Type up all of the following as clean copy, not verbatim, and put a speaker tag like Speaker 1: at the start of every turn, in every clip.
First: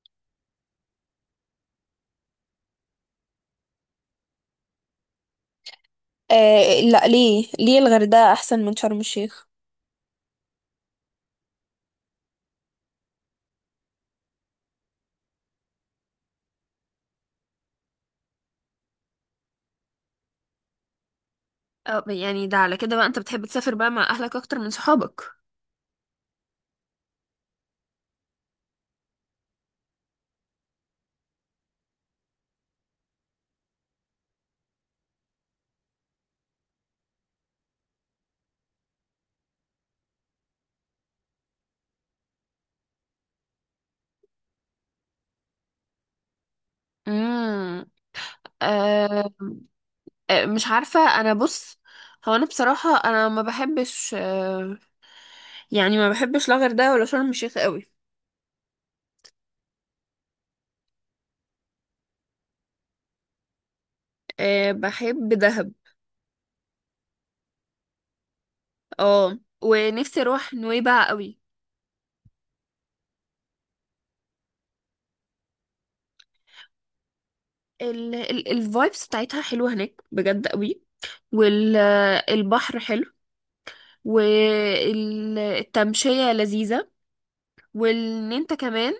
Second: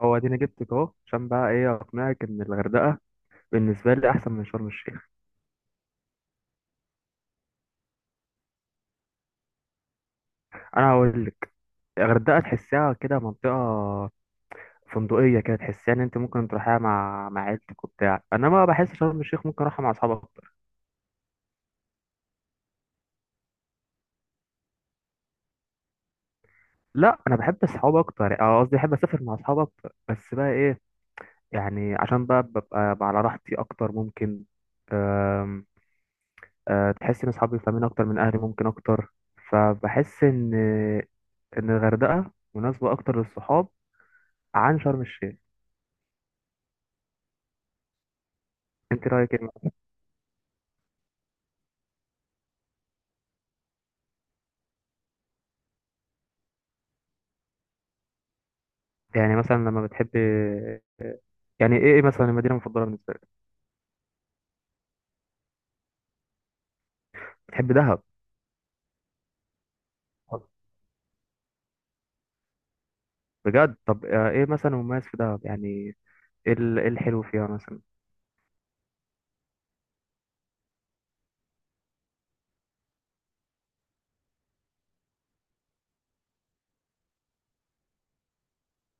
Speaker 1: هو اديني جبتك اهو، عشان بقى ايه اقنعك ان الغردقه بالنسبه لي احسن من شرم الشيخ.
Speaker 2: آه، لا، ليه الغردقة أحسن من شرم الشيخ؟
Speaker 1: انا هقول لك. الغردقه تحسها كده منطقه فندقيه كده، تحسها ان انت ممكن تروحيها مع عيلتك وبتاع، انما بحس شرم الشيخ ممكن اروحها مع اصحابي اكتر.
Speaker 2: اه يعني ده على كده بقى انت بتحب تسافر بقى مع اهلك اكتر من صحابك؟
Speaker 1: لا انا بحب اصحاب اكتر، اه قصدي بحب اسافر مع اصحاب اكتر، بس بقى ايه، يعني عشان بقى ببقى على راحتي اكتر ممكن. أم، أه، تحس ان اصحابي فاهمين اكتر من اهلي ممكن اكتر. فبحس ان الغردقه مناسبه اكتر للصحاب عن شرم الشيخ.
Speaker 2: امم.
Speaker 1: انت
Speaker 2: أه.
Speaker 1: رايك ايه مثلاً؟
Speaker 2: آه، مش عارفه، انا بص، هو انا بصراحه انا ما بحبش، أه يعني ما بحبش لا غردقه ولا شرم الشيخ قوي.
Speaker 1: يعني مثلا لما بتحب، يعني ايه مثلا المدينه المفضله بالنسبه لك؟
Speaker 2: أه بحب دهب،
Speaker 1: بتحب دهب.
Speaker 2: اه ونفسي اروح نويبع قوي.
Speaker 1: بجد؟ طب ايه مثلا مميز في دهب يعني، إيه الحلو فيها مثلا؟
Speaker 2: ال ال الفايبس بتاعتها حلوه هناك بجد قوي، والبحر حلو، والتمشيه لذيذه، وان انت كمان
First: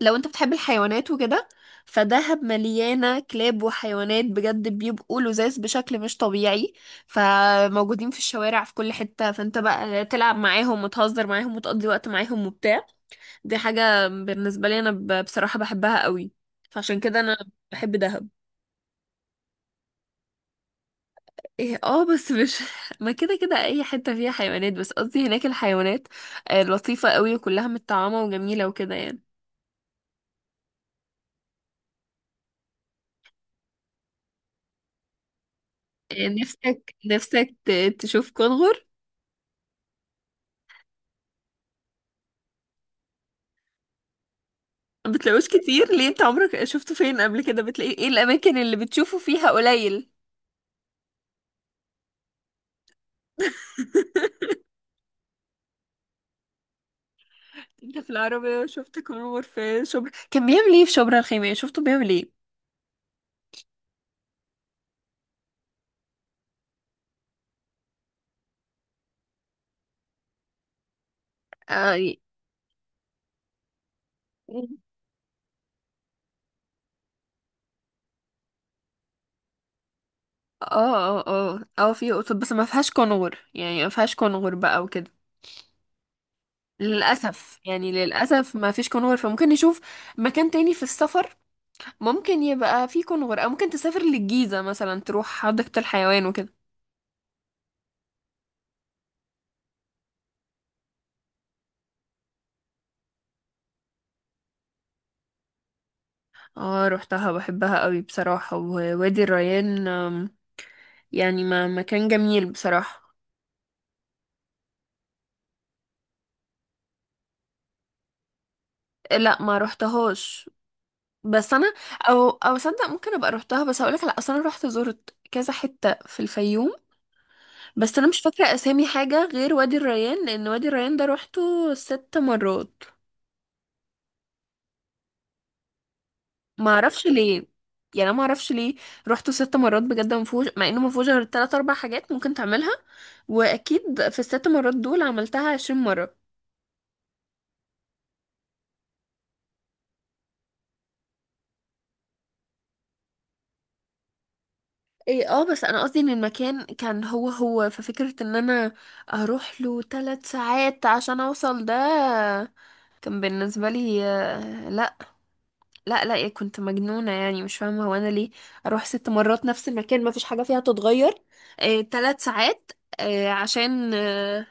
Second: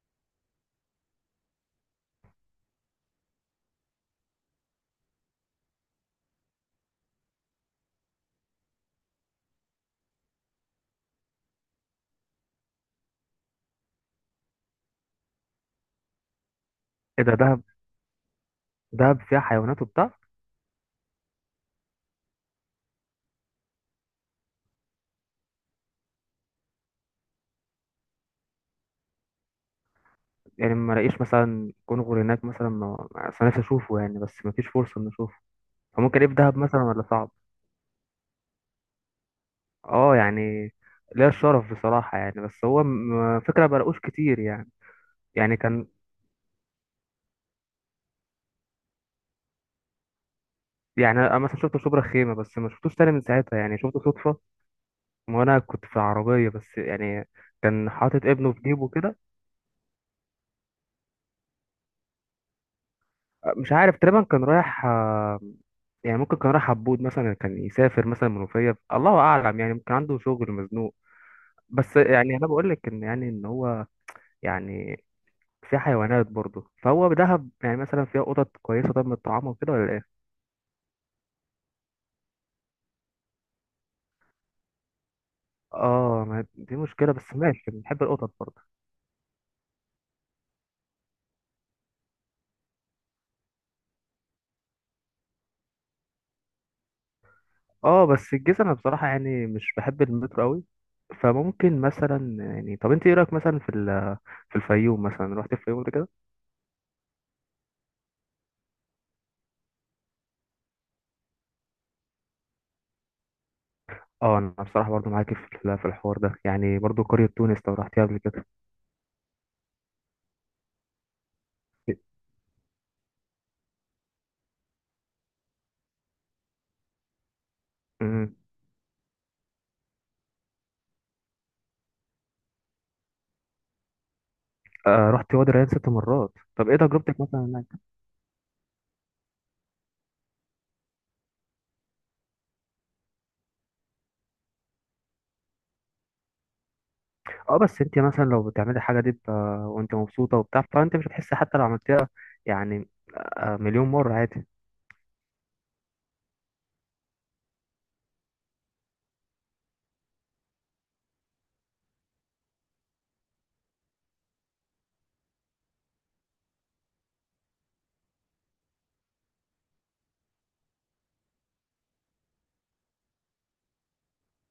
Speaker 2: لو انت بتحب الحيوانات وكده، فدهب مليانة كلاب وحيوانات بجد بيبقوا لذاذ بشكل مش طبيعي، فموجودين في الشوارع في كل حتة، فانت بقى تلعب معاهم وتهزر معاهم وتقضي وقت معاهم وبتاع. دي حاجة بالنسبة لي انا بصراحة بحبها قوي، فعشان كده
Speaker 1: ايه ده
Speaker 2: انا
Speaker 1: دهب!
Speaker 2: بحب دهب.
Speaker 1: دهب فيها حيوانات وبتاع.
Speaker 2: ايه اه، بس مش ما كده كده اي حتة فيها حيوانات، بس قصدي هناك الحيوانات آه، لطيفة قوي وكلها متطعمة وجميلة وكده يعني.
Speaker 1: يعني ما الاقيش مثلا كونغر هناك مثلا، أصل نفسي اشوفه يعني بس ما فيش فرصه ان اشوفه، فممكن ايه في دهب مثلا
Speaker 2: نفسك
Speaker 1: ولا صعب؟
Speaker 2: نفسك ت- تشوف كونغر؟
Speaker 1: اه يعني ليا الشرف بصراحه يعني، بس هو فكره ما بلاقوش كتير يعني.
Speaker 2: ما بتلاقوش
Speaker 1: يعني
Speaker 2: كتير
Speaker 1: كان،
Speaker 2: ليه؟ انت عمرك شفته فين قبل كده؟ بتلاقيه ايه الاماكن اللي بتشوفه فيها قليل؟
Speaker 1: يعني انا مثلا شفت شبرا خيمه بس ما شفتوش تاني من ساعتها، يعني شفته صدفه. ما انا كنت في العربيه بس، يعني كان
Speaker 2: انت في
Speaker 1: حاطط ابنه في
Speaker 2: العربية
Speaker 1: جيبه
Speaker 2: شفت
Speaker 1: كده.
Speaker 2: كونغر في شبرا؟ كان بيعمل ايه في شبرا الخيمية؟ شفته بيعمل ايه؟
Speaker 1: مش عارف تقريبا كان رايح، يعني ممكن كان رايح عبود مثلا، كان يسافر مثلا منوفيه، الله اعلم، يعني ممكن عنده شغل مزنوق.
Speaker 2: اه
Speaker 1: بس
Speaker 2: ي-
Speaker 1: يعني انا بقول لك ان يعني ان هو يعني في حيوانات برضه، فهو بدهب يعني مثلا فيها قطط كويسه طب، من الطعام وكده ولا ايه؟
Speaker 2: اه اه اه اه، في قطط، بس ما فيهاش كونغر، يعني ما فيهاش كونغر بقى وكده.
Speaker 1: اه، ما دي مشكله بس
Speaker 2: للأسف
Speaker 1: ماشي،
Speaker 2: يعني،
Speaker 1: بنحب القطط
Speaker 2: للأسف
Speaker 1: برضه.
Speaker 2: ما فيش كونغر، فممكن نشوف مكان تاني في السفر ممكن يبقى فيه كونغر، أو ممكن تسافر للجيزة مثلا تروح حديقة الحيوان وكده.
Speaker 1: اه بس الجيزة انا بصراحة يعني مش بحب المترو قوي، فممكن مثلا يعني، طب انت ايه رأيك مثلا في في الفيوم مثلا، رحت الفيوم قبل كده؟
Speaker 2: اه روحتها، بحبها قوي بصراحة، ووادي الريان آم، يعني ما مكان جميل بصراحة.
Speaker 1: اه انا بصراحة برضو معاكي في في الحوار ده، يعني برضو قرية تونس لو رحتيها قبل كده؟
Speaker 2: لا ما روحتهاش، بس انا او او صدق ممكن ابقى روحتها، بس هقولك على اصل انا روحت زرت كذا حتة في الفيوم، بس انا مش
Speaker 1: امم.
Speaker 2: فاكرة اسامي حاجة غير وادي الريان، لان وادي الريان ده روحته 6 مرات.
Speaker 1: آه، رحت وادي الريان 6 مرات، طب
Speaker 2: ما
Speaker 1: ايه
Speaker 2: اعرفش
Speaker 1: تجربتك
Speaker 2: ليه،
Speaker 1: مثلا هناك؟
Speaker 2: يعني انا ما اعرفش ليه روحته 6 مرات بجد، ما فيهوش، مع انه ما فيهوش غير تلات اربع حاجات ممكن تعملها، واكيد في ال6 مرات دول عملتها 20 مرة.
Speaker 1: اه بس انت مثلا لو بتعملي الحاجة دي ب-، وانت مبسوطة وبتاع، فانت مش هتحسي حتى لو عملتيها، يعني آه مليون مرة عادي.
Speaker 2: ايه اه، بس انا قصدي ان المكان كان هو هو، ففكرة ان انا اروح له 3 ساعات عشان اوصل ده كان بالنسبة لي آه، لا لا لا، إيه، كنت مجنونة يعني، مش فاهمة هو انا ليه اروح 6 مرات نفس المكان، ما فيش حاجة فيها تتغير. إيه 3 ساعات؟ آه، عشان آه،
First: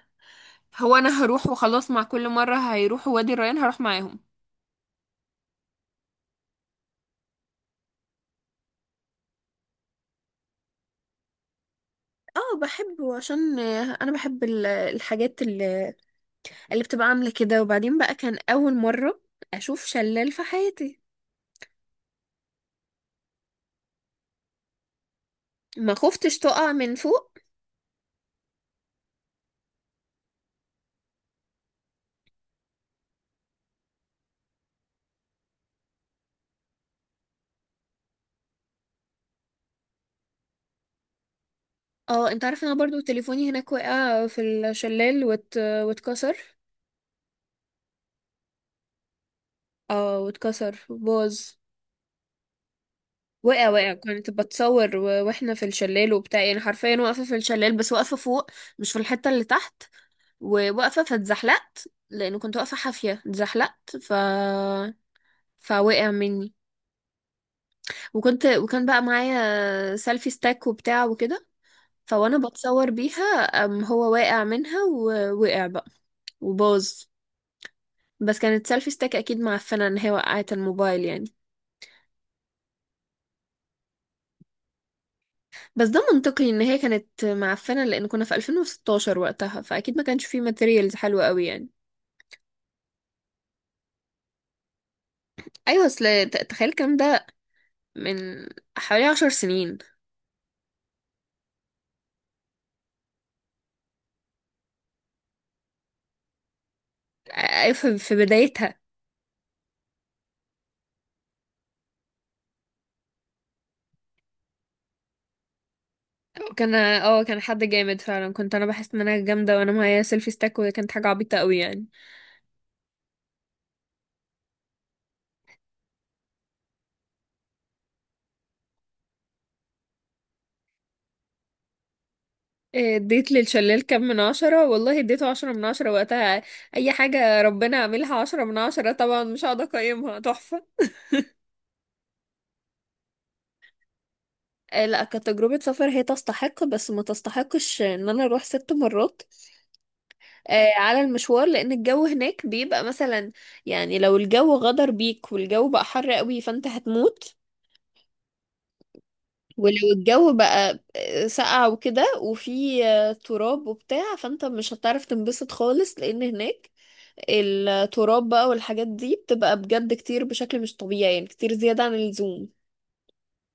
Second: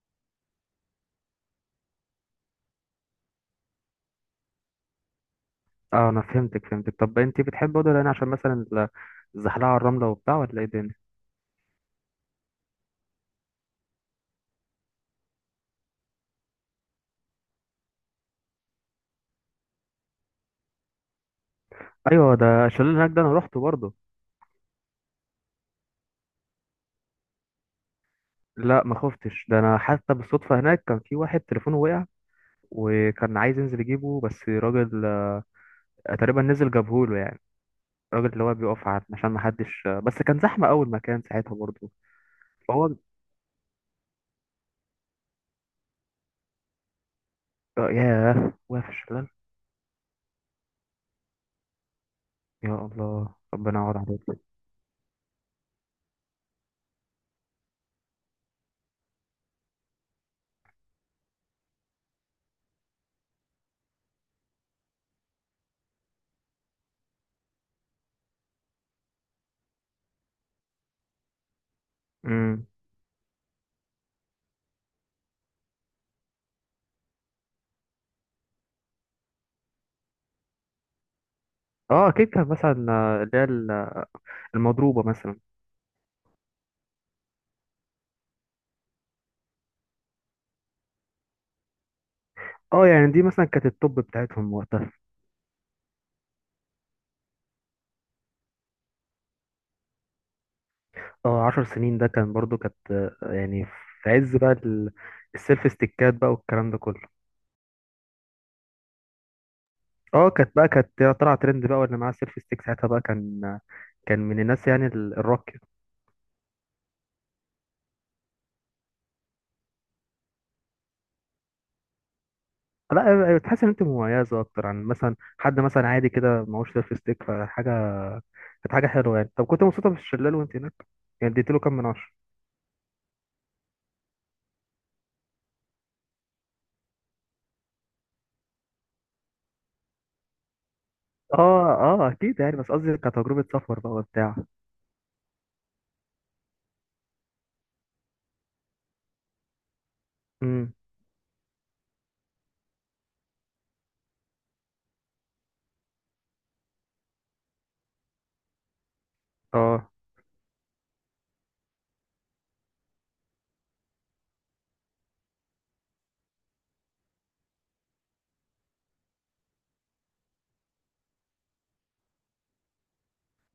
Speaker 2: هو انا هروح وخلاص، مع كل مرة هيروحوا وادي الريان هروح معاهم.
Speaker 1: اه انا فهمتك فهمتك، طب انت بتحبي وادي الريان عشان مثلا الزحلقة على الرملة وبتاع ولا ايه الدنيا؟
Speaker 2: اه بحبه عشان آه، انا بحب الحاجات اللي بتبقى عاملة كده، وبعدين بقى كان أول مرة أشوف شلال في حياتي.
Speaker 1: ايوه، ده الشلال اللي هناك ده انا روحته برضه.
Speaker 2: ما خفتش تقع من فوق؟
Speaker 1: لا ما خفتش، ده انا حتى بالصدفه هناك كان في واحد تليفونه وقع، وكان عايز ينزل يجيبه بس راجل تقريبا نزل جابهوله يعني، الراجل اللي هو بيقف عشان ما حدش، بس كان زحمه اول مكان ساعتها برضه.
Speaker 2: اه انت عارف، انا
Speaker 1: فهو،
Speaker 2: برضو تليفوني هناك وقع في الشلال واتكسر.
Speaker 1: ياه، واقف في الشلال.
Speaker 2: اه واتكسر باظ.
Speaker 1: يا الله،
Speaker 2: وقع
Speaker 1: ربنا
Speaker 2: وقع،
Speaker 1: يقعد
Speaker 2: كنت
Speaker 1: عليك.
Speaker 2: بتصور واحنا في الشلال وبتاع، يعني حرفيا واقفة في الشلال، بس واقفة فوق، مش في الحتة اللي تحت، وواقفة فاتزحلقت، لأنه كنت واقفة حافية اتزحلقت، فوقع مني. وكنت، وكان بقى معايا سيلفي ستاك وبتاع وكده، فوانا
Speaker 1: امم.
Speaker 2: بتصور بيها، أم هو واقع منها ووقع بقى، وباظ. بس كانت سيلفي ستيك اكيد معفنه ان هي وقعت الموبايل يعني.
Speaker 1: اه اكيد كان مثلا اللي هي المضروبه مثلا.
Speaker 2: بس ده منطقي ان هي كانت معفنه، لان كنا في 2016 وقتها، فاكيد ما كانش فيه ماتيريالز حلوه قوي يعني.
Speaker 1: اه يعني دي مثلا كانت التوب بتاعتهم وقتها.
Speaker 2: ايوه، اصل تخيل الكلام ده من حوالي 10 سنين.
Speaker 1: اه 10 سنين ده كان برضو، كانت يعني في عز بقى السيلف ستيكات بقى والكلام ده كله.
Speaker 2: أيوة، في بدايتها.
Speaker 1: اه كانت بقى كانت طلع ترند بقى، واللي معاه سيلف ستيك ساعتها بقى كان، كان من الناس يعني الراقية.
Speaker 2: كان اه، كان حد جامد فعلا، كنت انا بحس ان انا جامده وانا معايا سيلفي ستيك، وكانت حاجه عبيطه قوي يعني.
Speaker 1: لا أيوة، تحس ان انت مميزة اكتر عن مثلا حد مثلا عادي كده معهوش سيلف ستيك، فحاجة كانت حاجة حلوة يعني. طب كنت مبسوطة في الشلال وانت هناك، يعني اديتله كام من 10؟
Speaker 2: آه، اديت للشلال كام من عشرة؟ والله اديته 10 من 10 وقتها. اي حاجة ربنا عاملها 10 من 10 طبعا، مش هقعد اقيمها تحفة.
Speaker 1: اه اه اكيد يعني، بس قصدي كتجربة سفر بقى وبتاع.
Speaker 2: آه، لا كتجربة سفر هي تستحق، بس ما تستحقش ان انا اروح 6 مرات آه،
Speaker 1: امم.
Speaker 2: على المشوار، لان الجو هناك بيبقى مثلا، يعني لو الجو غدر بيك والجو بقى حر قوي فانت هتموت.
Speaker 1: اه
Speaker 2: ولو الجو بقى آه، ساقع وكده وفي آه، تراب وبتاع، فانت مش هتعرف تنبسط خالص، لان هناك التراب بقى والحاجات دي بتبقى بجد كتير بشكل مش طبيعي يعني، كتير زيادة عن اللزوم.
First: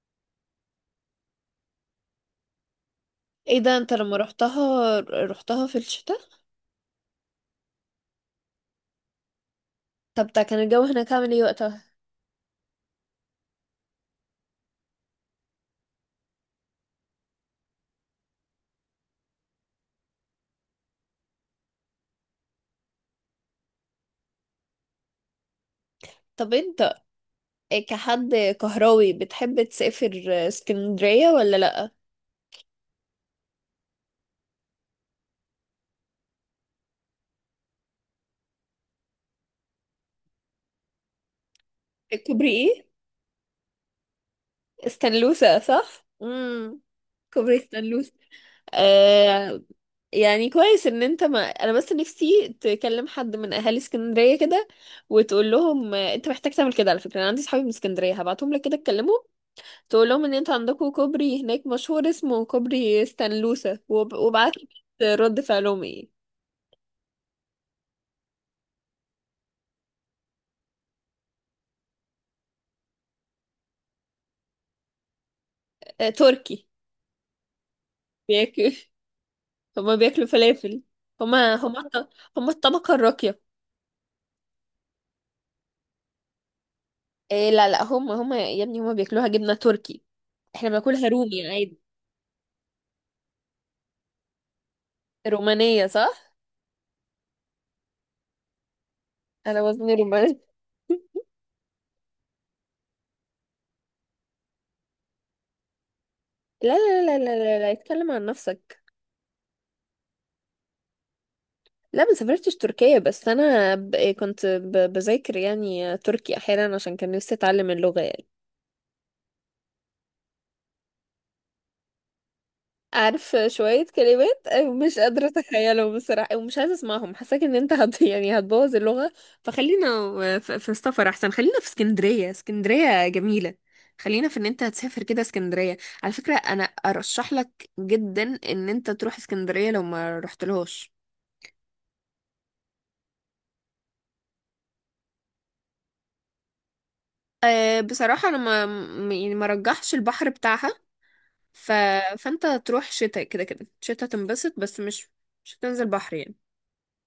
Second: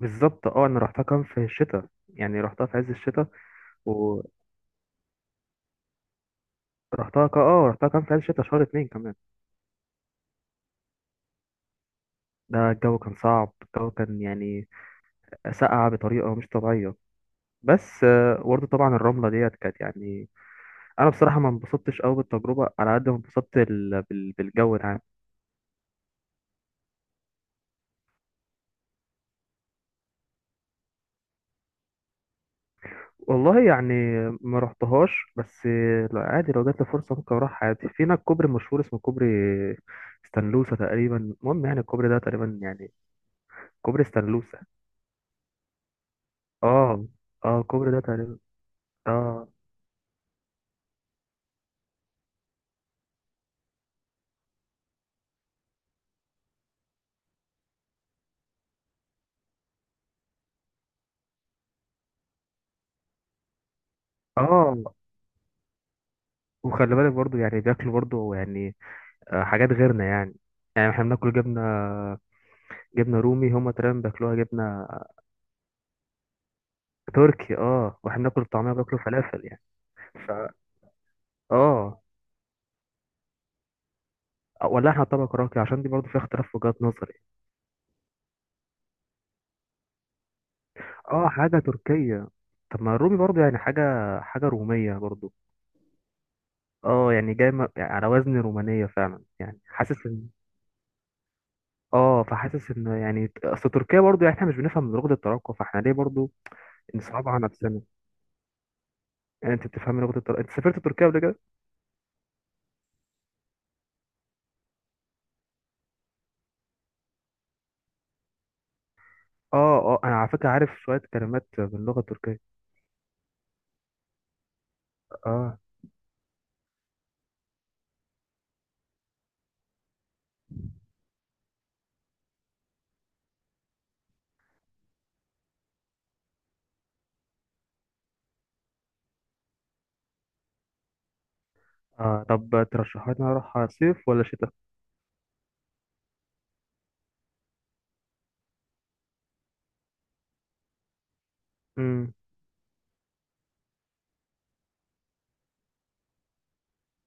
Speaker 1: بالظبط، اه انا رحتها كان في الشتاء، يعني رحتها في عز الشتاء،
Speaker 2: ايه ده، انت لما رحتها رحتها في الشتاء؟
Speaker 1: رحتها اه رحتها كان في عز الشتا شهر اتنين كمان.
Speaker 2: طب ده كان الجو هناك عامل ايه وقتها؟
Speaker 1: ده الجو كان صعب، الجو كان يعني ساقع بطريقة مش طبيعية، بس برضه طبعا الرملة ديت كانت يعني، أنا بصراحة ما انبسطتش أوي بالتجربة على قد ما انبسطت بالجو العام.
Speaker 2: طب انت كحد كهراوي بتحب تسافر اسكندرية ولا لأ؟
Speaker 1: والله يعني ما رحتهاش بس لا عادي لو جات لي فرصة ممكن أروح عادي، في هناك كوبري مشهور اسمه كوبري ستانلوسا تقريبا، المهم يعني الكوبري ده
Speaker 2: كوبري
Speaker 1: تقريبا
Speaker 2: ايه؟
Speaker 1: يعني. كوبري ستانلوسا.
Speaker 2: استنلوسة، صح، امم.
Speaker 1: اه.
Speaker 2: كوبري
Speaker 1: اه الكوبري ده
Speaker 2: استنلوسة.
Speaker 1: تقريبا، اه.
Speaker 2: آه، يعني كويس ان انت، ما انا بس نفسي تكلم حد من اهالي اسكندريه كده وتقول لهم آه، انت محتاج تعمل كده، على فكره انا عندي صحابي من اسكندريه هبعتهم لك كده، تكلمهم تقول لهم ان انت عندكم كوبري هناك مشهور اسمه كوبري ستانلوسا، وابعت لي
Speaker 1: اه
Speaker 2: كده رد فعلهم ايه.
Speaker 1: وخلي بالك برضو يعني بياكلوا برضو يعني حاجات غيرنا يعني، يعني احنا بناكل جبنة رومي، هما تقريبا بياكلوها جبنة
Speaker 2: آه، تركي.
Speaker 1: تركي. اه واحنا بناكل الطعمية
Speaker 2: بياكل
Speaker 1: بياكلوا فلافل يعني.
Speaker 2: هما بياكلوا
Speaker 1: ف،
Speaker 2: فلافل؟ هما هما
Speaker 1: اه
Speaker 2: هما الطبقه الراقيه.
Speaker 1: ولا احنا طبق راقي؟ عشان دي برضو فيها اختلاف في وجهات نظري.
Speaker 2: إيه لا لا، هما هما يا ابني، هما بياكلوها جبنه تركي، احنا بناكلها
Speaker 1: اه
Speaker 2: رومي
Speaker 1: حاجة
Speaker 2: عادي.
Speaker 1: تركية، طب ما الرومي برضو يعني حاجة رومية برضو.
Speaker 2: رومانيه، صح.
Speaker 1: اه يعني جاي يعني على وزن رومانية فعلا، يعني
Speaker 2: انا وزني
Speaker 1: حاسس ان،
Speaker 2: روماني.
Speaker 1: اه فحاسس ان يعني اصل تركيا برضو، يعني احنا مش بنفهم من لغة التراكم، فاحنا ليه برضو
Speaker 2: لا لا لا لا
Speaker 1: نصعبها على
Speaker 2: لا لا،
Speaker 1: نفسنا؟
Speaker 2: اتكلم عن نفسك.
Speaker 1: يعني انت بتفهمي لغه التركية؟ انت سافرت تركيا قبل كده؟
Speaker 2: لا ما سافرتش تركيا، بس انا كنت بذاكر يعني تركي احيانا، عشان كان نفسي اتعلم اللغة يعني.
Speaker 1: اه اه انا على فكره عارف شويه كلمات باللغه التركيه.
Speaker 2: عارف شوية كلمات؟ مش قادرة
Speaker 1: اه
Speaker 2: اتخيلهم بصراحة، ومش عايزة اسمعهم، حاساك ان انت يعني هتبوظ اللغة. فخلينا في السفر احسن، خلينا في اسكندرية، اسكندرية جميلة، خلينا في ان انت هتسافر كده اسكندرية. على فكرة انا ارشح لك جدا ان انت تروح اسكندرية لو ما رحتلهاش.
Speaker 1: اه طب ترشحوا لي إن أنا اروح صيف ولا شتاء؟
Speaker 2: أه بصراحة أنا ما م- يعني ما رجحش البحر بتاعها، ف...
Speaker 1: امم.
Speaker 2: فأنت تروح شتاء، كده كده شتاء تنبسط، بس مش مش هتنزل بحر يعني.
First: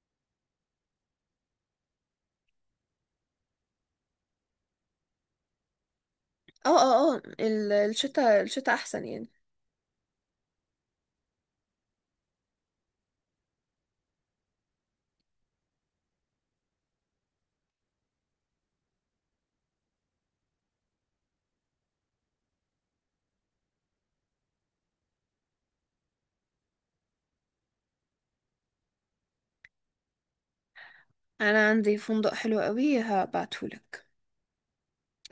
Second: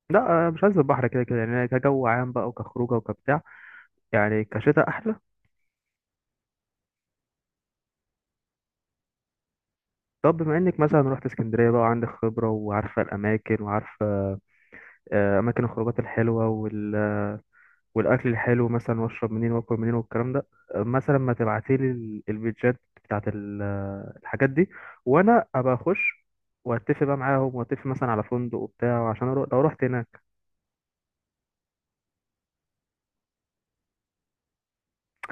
Speaker 1: لا مش عايز البحر كده كده، يعني كجو عام بقى وكخروجه وكبتاع، يعني كشتاء احلى.
Speaker 2: اه اه اه، الشتاء، الشتاء أحسن يعني.
Speaker 1: طب بما انك مثلا رحت اسكندريه بقى، وعندك خبره وعارفه الاماكن وعارفه اماكن الخروجات الحلوه والاكل الحلو مثلا، واشرب منين واكل منين والكلام ده، مثلا ما تبعتيلي البيتجات بتاعت الحاجات دي، وانا ابقى اخش واتفق بقى معاهم، واتفق مثلا على فندق وبتاع عشان أروح لو رحت هناك.
Speaker 2: أنا عندي فندق حلو قوي هبعتهولك.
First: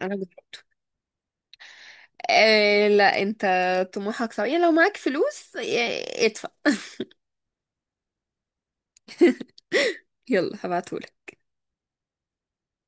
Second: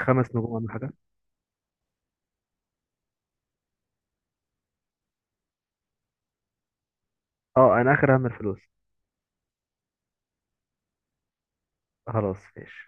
Speaker 2: أنا
Speaker 1: 5 نجوم
Speaker 2: جربته.
Speaker 1: ولا حاجه؟
Speaker 2: أه لا، أنت طموحك صعب يعني، لو معاك فلوس آه، ادفع.
Speaker 1: اه انا اخر اهم الفلوس.
Speaker 2: يلا هبعتهولك.
Speaker 1: خلاص ماشي.